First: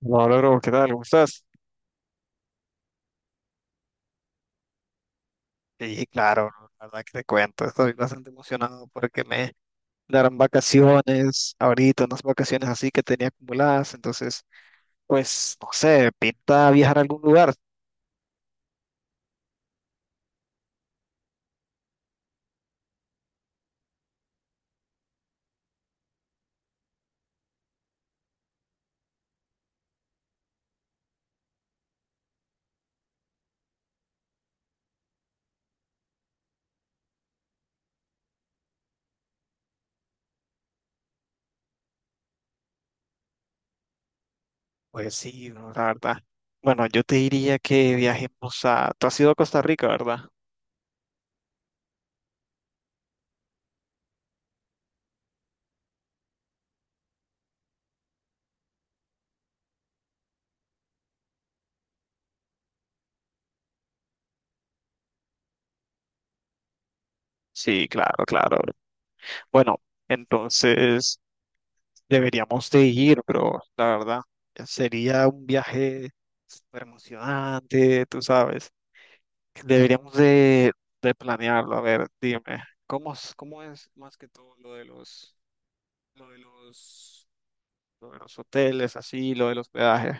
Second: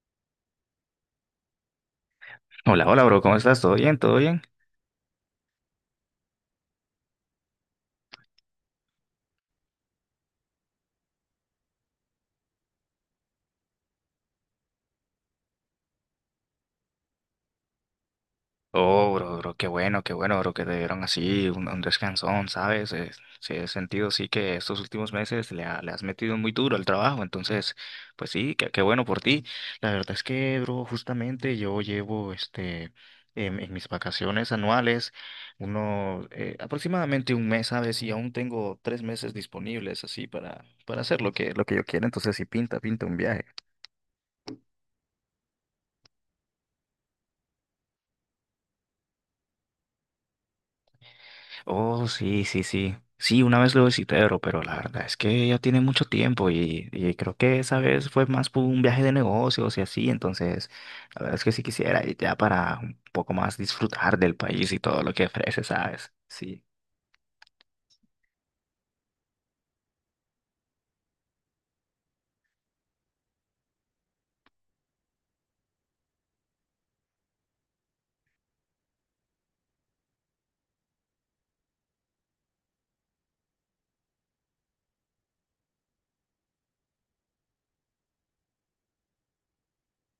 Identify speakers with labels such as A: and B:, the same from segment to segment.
A: No, logro, ¿qué tal? ¿Cómo estás?
B: Hola, hola, bro, ¿cómo estás? ¿Todo bien? ¿Todo bien?
A: Sí, claro, bro, la verdad que te cuento, estoy bastante emocionado porque me darán vacaciones ahorita, unas vacaciones así que tenía acumuladas, entonces, pues, no sé, pinta viajar a algún lugar.
B: Oh, bro, bro, qué bueno, bro, que te dieron así un descansón, ¿sabes? Sí, he sentido, sí, que estos últimos meses le has metido muy duro al trabajo, entonces, pues sí, qué bueno por ti. La verdad es que, bro, justamente yo llevo, este, en mis vacaciones anuales, aproximadamente un mes, ¿sabes? Y aún tengo 3 meses disponibles así para hacer lo que yo quiera, entonces sí, pinta un viaje.
A: Pues sí, no, la verdad. Bueno, yo te diría que viajemos a... Tú has ido a Costa Rica, ¿verdad?
B: Oh, sí, sí, sí. Sí, una vez lo visité, bro, pero la verdad es que ya tiene mucho tiempo y creo que esa vez fue más por un viaje de negocios y así, entonces la verdad es que sí quisiera ir ya para un poco más disfrutar del país y todo lo que ofrece, ¿sabes? Sí.
A: Sí, claro, claro, bro. Bueno, entonces deberíamos de ir, pero la verdad, sería un viaje súper emocionante, tú sabes. Deberíamos de planearlo. A ver, dime, ¿cómo es más que todo lo de los, lo de los, lo de los hoteles, así, lo de los peajes?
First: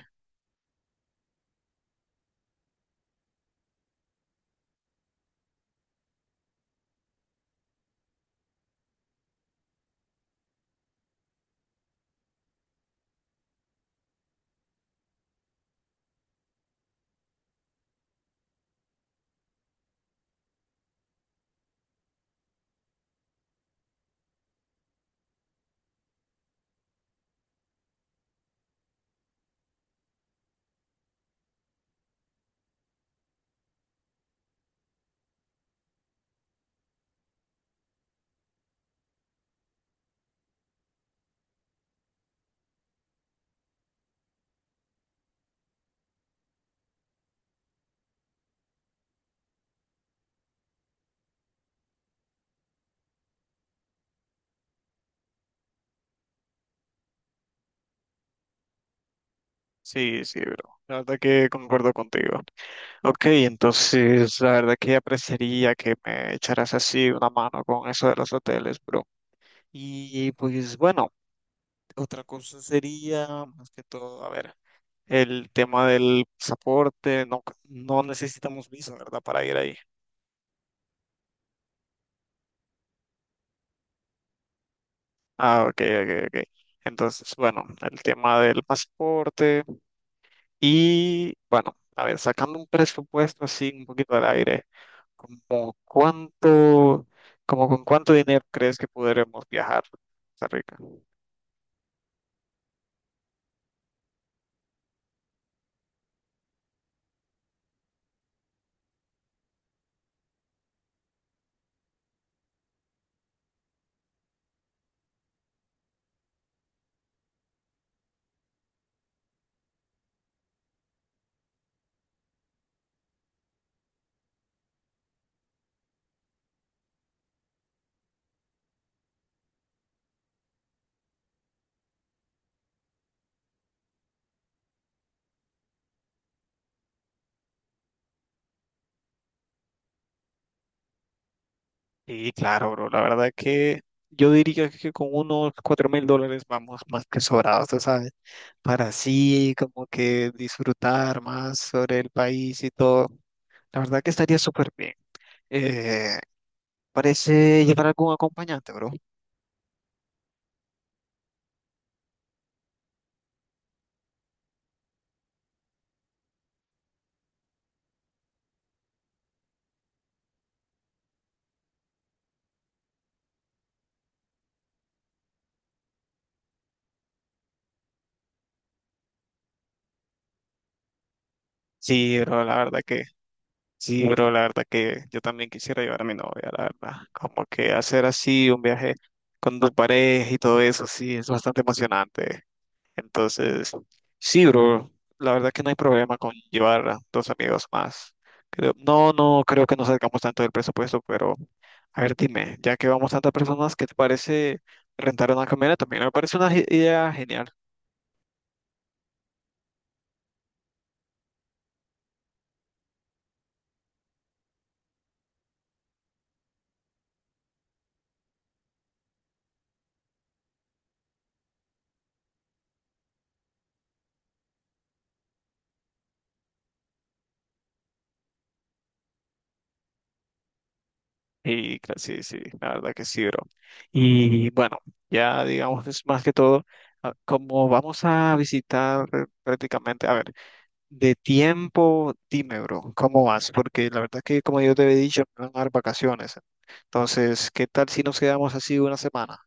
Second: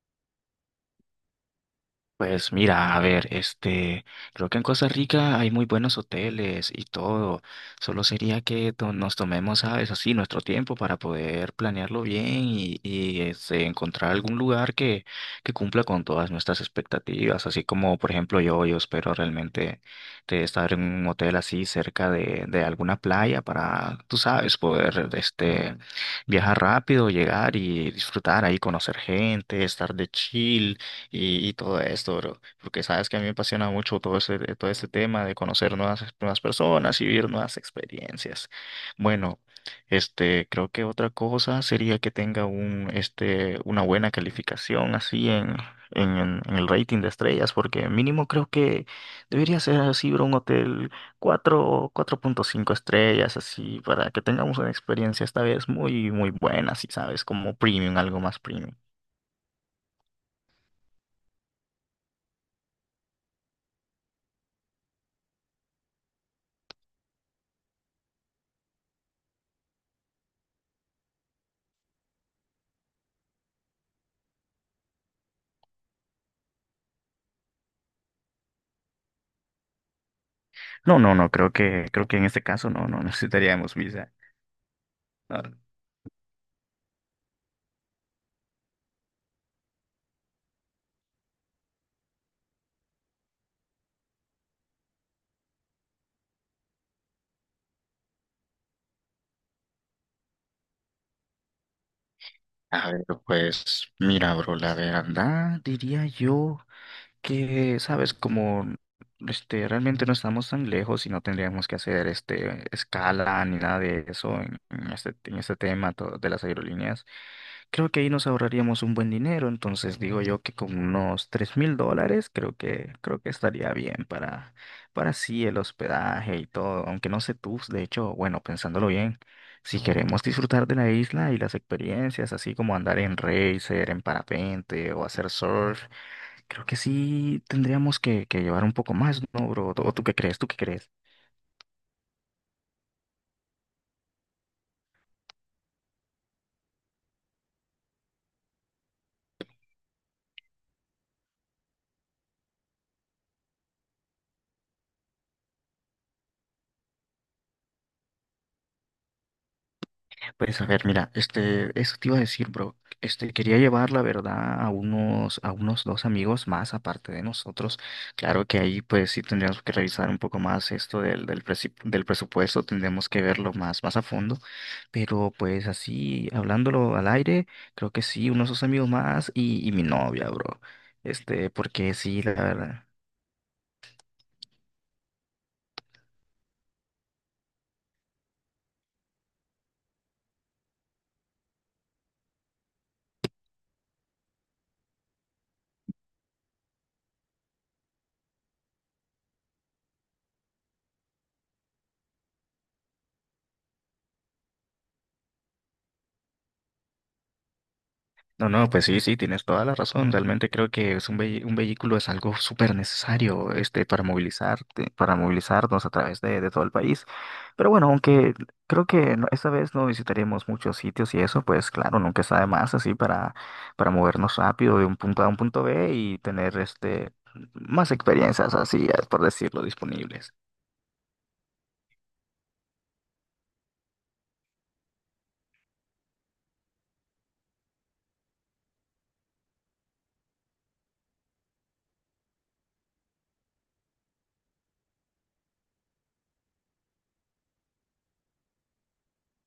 B: Pues mira, a ver, este, creo que en Costa Rica hay muy buenos hoteles y todo. Solo sería que nos tomemos, ¿sabes? Así nuestro tiempo para poder planearlo bien y este, encontrar algún lugar que cumpla con todas nuestras expectativas. Así como, por ejemplo, yo espero realmente de estar en un hotel así cerca de alguna playa para, tú sabes, poder, este, viajar rápido, llegar y disfrutar ahí, conocer gente, estar de chill y todo esto, bro. Porque sabes que a mí me apasiona mucho todo ese, todo este tema de conocer nuevas, nuevas personas y vivir nuevas experiencias. Bueno, este, creo que otra cosa sería que tenga una buena calificación así en el rating de estrellas, porque mínimo creo que debería ser así, bro, un hotel cuatro punto cinco estrellas, así, para que tengamos una experiencia esta vez muy, muy buena, si sabes, como premium, algo más premium.
A: Sí, sí, bro. La verdad que concuerdo contigo. Ok, entonces la verdad que apreciaría que me echaras así una mano con eso de los hoteles, bro. Y pues bueno, otra cosa sería, más que todo, a ver, el tema del pasaporte. No, no necesitamos visa, ¿verdad? Para ir ahí.
B: No, no, no, creo que en este caso no, no necesitaríamos visa. No,
A: Ah, ok, ok, ok. Entonces, bueno, el tema del pasaporte y, bueno, a ver, sacando un presupuesto así un poquito al aire, como cuánto, como con cuánto dinero crees que podremos viajar a Costa Rica?
B: a ver, pues mira, bro, la verdad diría yo, que, sabes, como este, realmente no estamos tan lejos y no tendríamos que hacer este, escala ni nada de eso en este tema de las aerolíneas, creo que ahí nos ahorraríamos un buen dinero. Entonces digo yo que con unos $3,000 creo que estaría bien para sí el hospedaje y todo. Aunque no sé tú, de hecho, bueno, pensándolo bien. Si queremos disfrutar de la isla y las experiencias, así como andar en racer, en parapente o hacer surf, creo que sí tendríamos que llevar un poco más, ¿no, bro? ¿O tú qué crees? ¿Tú qué crees?
A: Y claro, bro, la verdad que yo diría que con unos $4,000 vamos más que sobrados, tú ¿sabes? Para así como que disfrutar más sobre el país y todo. La verdad que estaría súper bien. Eh, Parece llevar algún acompañante, bro.
B: Pues a ver, mira, este, eso te iba a decir, bro. Este, quería llevar, la verdad, a unos dos amigos más aparte de nosotros. Claro que ahí, pues sí tendríamos que revisar un poco más esto del presupuesto, tendríamos que verlo más, más a fondo. Pero pues así, hablándolo al aire, creo que sí, unos dos amigos más y mi novia, bro. Este, porque
A: Sí,
B: sí, la
A: bro, la verdad
B: verdad.
A: que, sí, bro, la verdad que yo también quisiera llevar a mi novia, la verdad. Como que hacer así un viaje con tu pareja y todo eso, sí, es bastante emocionante. Entonces, sí, bro, la verdad que no hay problema con llevar a dos amigos más. Creo que no salgamos tanto del presupuesto, pero a ver, dime, ya que vamos tantas personas, ¿qué te parece rentar una camioneta? También me parece una idea genial.
B: No, no, pues sí, sí, tienes toda la razón. Realmente creo que es un vehículo es algo súper necesario, este, para movilizarnos a través de todo el país. Pero bueno, aunque creo que esta vez no visitaremos muchos sitios y eso, pues claro, nunca está de más así para movernos rápido de un punto A a un punto B y tener este más experiencias así, por decirlo, disponibles.
A: Sí, sí, la verdad que sí, bro. Y bueno, ya digamos es más que todo, ah, como vamos a visitar prácticamente, a ver, de tiempo, dime, bro, ¿cómo vas? Porque la verdad que como yo te había dicho, me van a dar vacaciones. Entonces, ¿qué tal si nos quedamos así una semana?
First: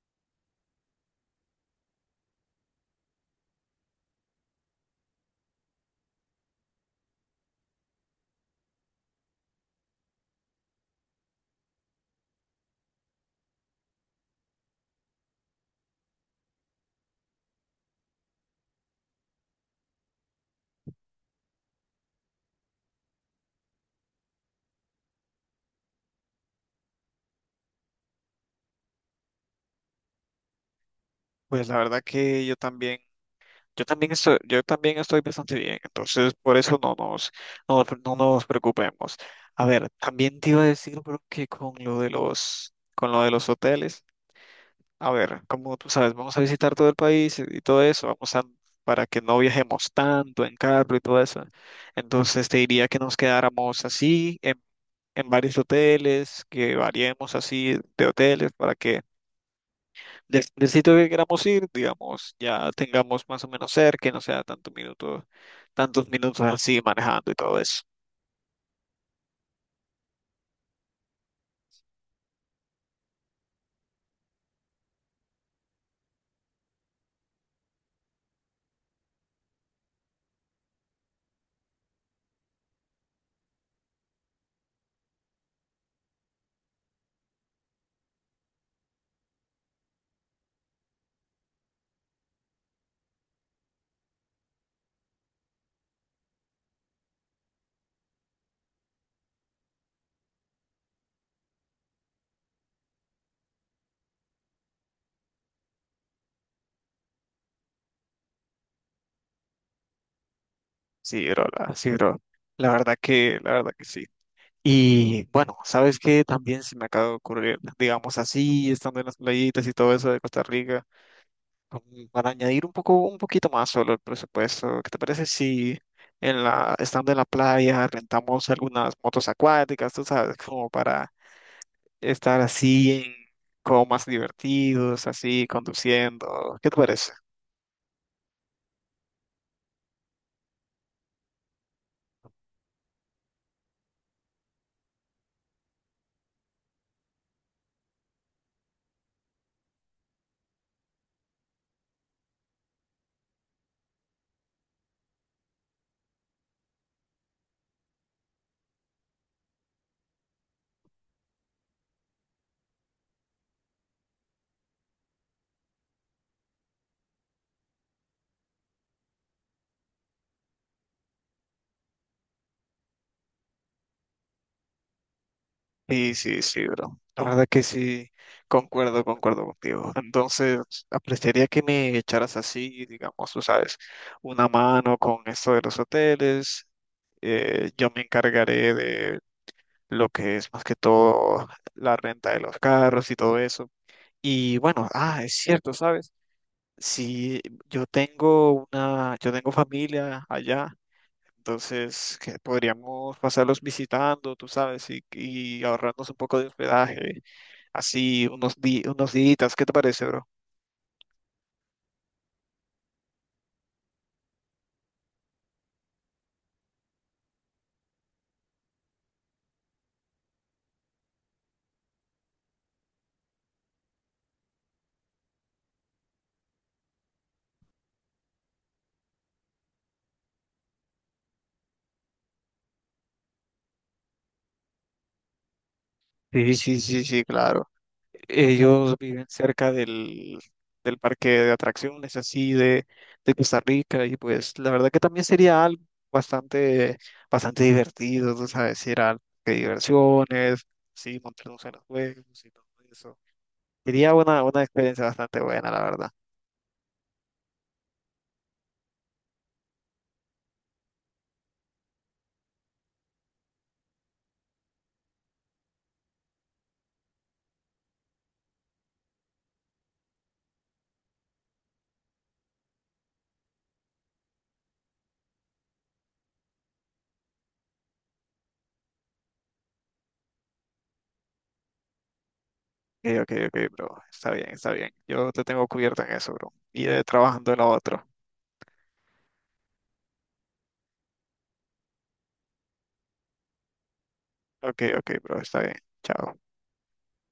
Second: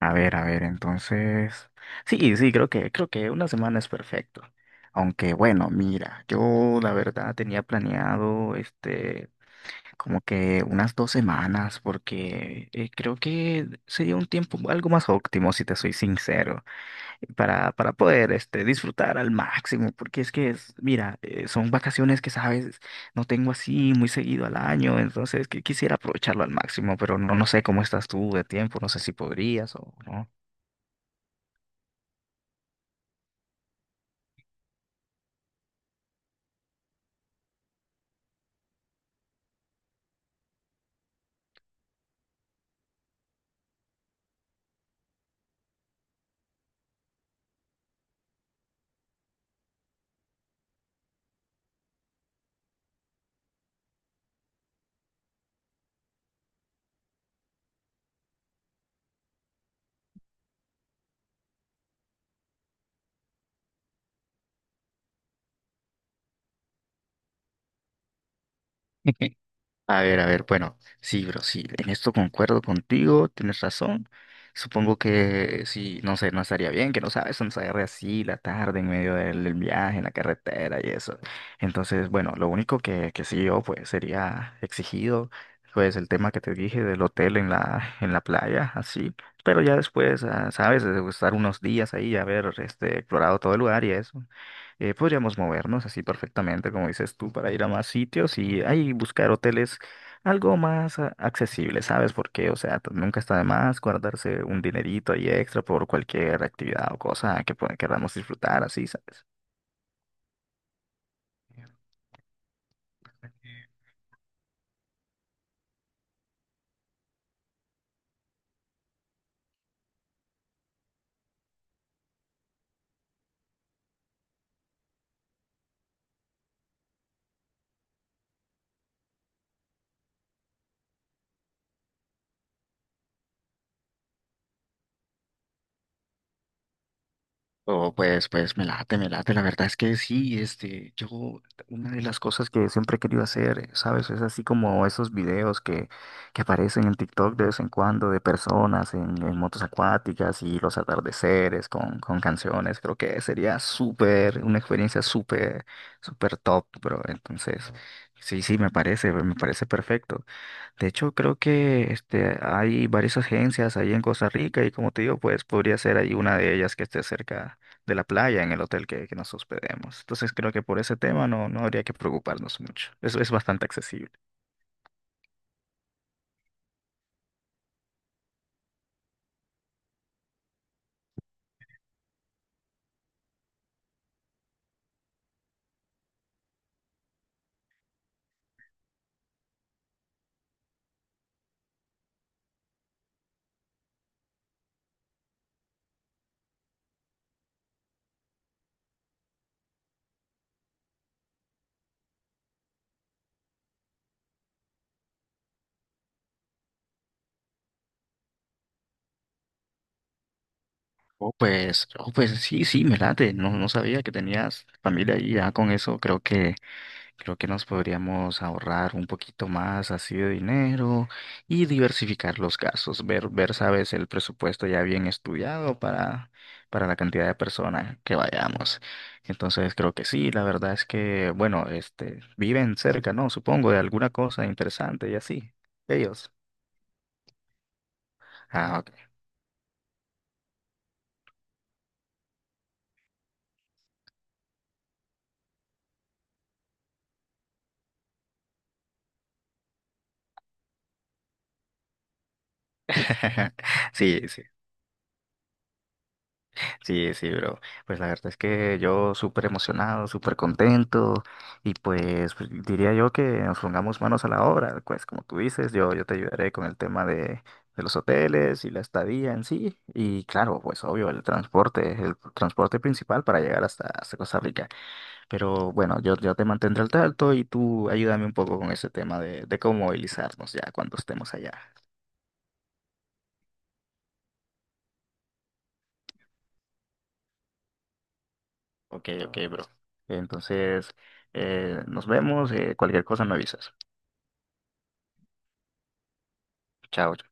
B: A ver, entonces. Sí, sí, creo que una semana es perfecto. Aunque bueno, mira, yo la verdad tenía planeado este como que unas 2 semanas, porque creo que sería un tiempo algo más óptimo, si te soy sincero, para poder este disfrutar al máximo, porque es que es, mira, son vacaciones que sabes, no tengo así muy seguido al año, entonces que quisiera aprovecharlo al máximo, pero no, no sé cómo estás tú de tiempo, no sé si podrías o no.
A: Pues la verdad que yo también. Yo también estoy bastante bien, entonces por eso no nos preocupemos. A ver, también te iba a decir, bro, que con lo de los hoteles, a ver, como tú sabes, vamos a visitar todo el país y todo eso, vamos a, para que no viajemos tanto en carro y todo eso. Entonces te diría que nos quedáramos así en varios hoteles, que variemos así de hoteles para que del el sitio que queramos ir, digamos, ya tengamos más o menos cerca, y no sea tantos minutos así manejando y todo eso.
B: A ver, bueno, sí, bro, sí, en esto concuerdo contigo, tienes razón. Supongo que sí, no sé, no estaría bien que no sabes, nos agarre así la tarde en medio del viaje, en la carretera y eso. Entonces, bueno, lo único que sí yo pues sería exigido, pues el tema que te dije del hotel en la playa, así. Pero ya después, ah, sabes, de estar unos días ahí, haber este, explorado todo el lugar y eso, podríamos movernos así perfectamente, como dices tú, para ir a más sitios y ahí buscar hoteles algo más accesible, ¿sabes? Porque, o sea, nunca está de más guardarse un dinerito ahí extra por cualquier actividad o cosa que queramos disfrutar, así, ¿sabes?
A: Sí, bro. La verdad que sí. Y bueno, ¿sabes qué? También se me acaba de ocurrir, digamos así, estando en las playitas y todo eso de Costa Rica, para añadir un poquito más solo el presupuesto. ¿Qué te parece si en la, estando en la playa rentamos algunas motos acuáticas, tú sabes, como para estar así, como más divertidos, así, conduciendo? ¿Qué te parece?
B: Oh, pues me late, me late. La verdad es que sí, este, yo, una de las cosas que siempre he querido hacer, ¿sabes? Es así como esos videos que aparecen en TikTok de vez en cuando de personas en motos acuáticas y los atardeceres con canciones. Creo que sería súper, una experiencia súper, súper top, bro. Entonces, sí, sí, me parece perfecto. De hecho, creo que este, hay varias agencias ahí en Costa Rica y como te digo, pues podría ser ahí una de ellas que esté cerca de la playa en el hotel que nos hospedemos. Entonces creo que por ese tema no, no habría que preocuparnos mucho. Eso es bastante accesible.
A: Sí, sí, sí, bro. La verdad que sí, concuerdo contigo. Entonces, apreciaría que me echaras así, digamos, tú sabes, una mano con esto de los hoteles. Yo me encargaré de lo que es más que todo la renta de los carros y todo eso. Y bueno, ah, es cierto, ¿sabes? Si yo tengo una, yo tengo familia allá. Entonces, que podríamos pasarlos visitando, tú sabes, y ahorrarnos un poco de hospedaje, así unos días. ¿Qué te parece, bro?
B: Oh, pues sí, sí, me late. No, no sabía que tenías familia ahí ya con eso. Creo que nos podríamos ahorrar un poquito más así de dinero y diversificar los gastos, ver, sabes, el presupuesto ya bien estudiado para la cantidad de personas que vayamos. Entonces creo que sí, la verdad es que, bueno, este, viven cerca, ¿no? Supongo, de alguna cosa interesante y así. Ellos.
A: Sí, sí, sí, sí, claro.
B: Ah,
A: Ellos
B: ok.
A: viven cerca del, del parque de atracciones, así de Costa Rica, y pues la verdad que también sería algo bastante, bastante divertido, tú sabes, ir a de diversiones, sí, montarnos en los juegos y todo eso. Sería
B: Sí, sí.
A: una experiencia bastante buena, la verdad.
B: Sí, sí, bro. Pues la verdad es que yo súper emocionado, súper contento y pues, diría yo que nos pongamos manos a la obra. Pues como tú dices, yo te ayudaré con el tema de los hoteles y la estadía en sí. Y claro, pues obvio, el transporte principal para llegar hasta, hasta Costa Rica. Pero bueno, yo te mantendré al tanto y tú ayúdame un poco con ese tema de cómo movilizarnos ya cuando estemos allá.
A: Ok, ok, ok, bro, está bien, está bien. Yo te tengo cubierto en eso, bro. Y trabajando en lo otro.
B: Ok, ok, bro. Entonces, nos vemos, cualquier cosa me avisas.
A: Ok, ok, bro, está bien. Chao.
B: Chao.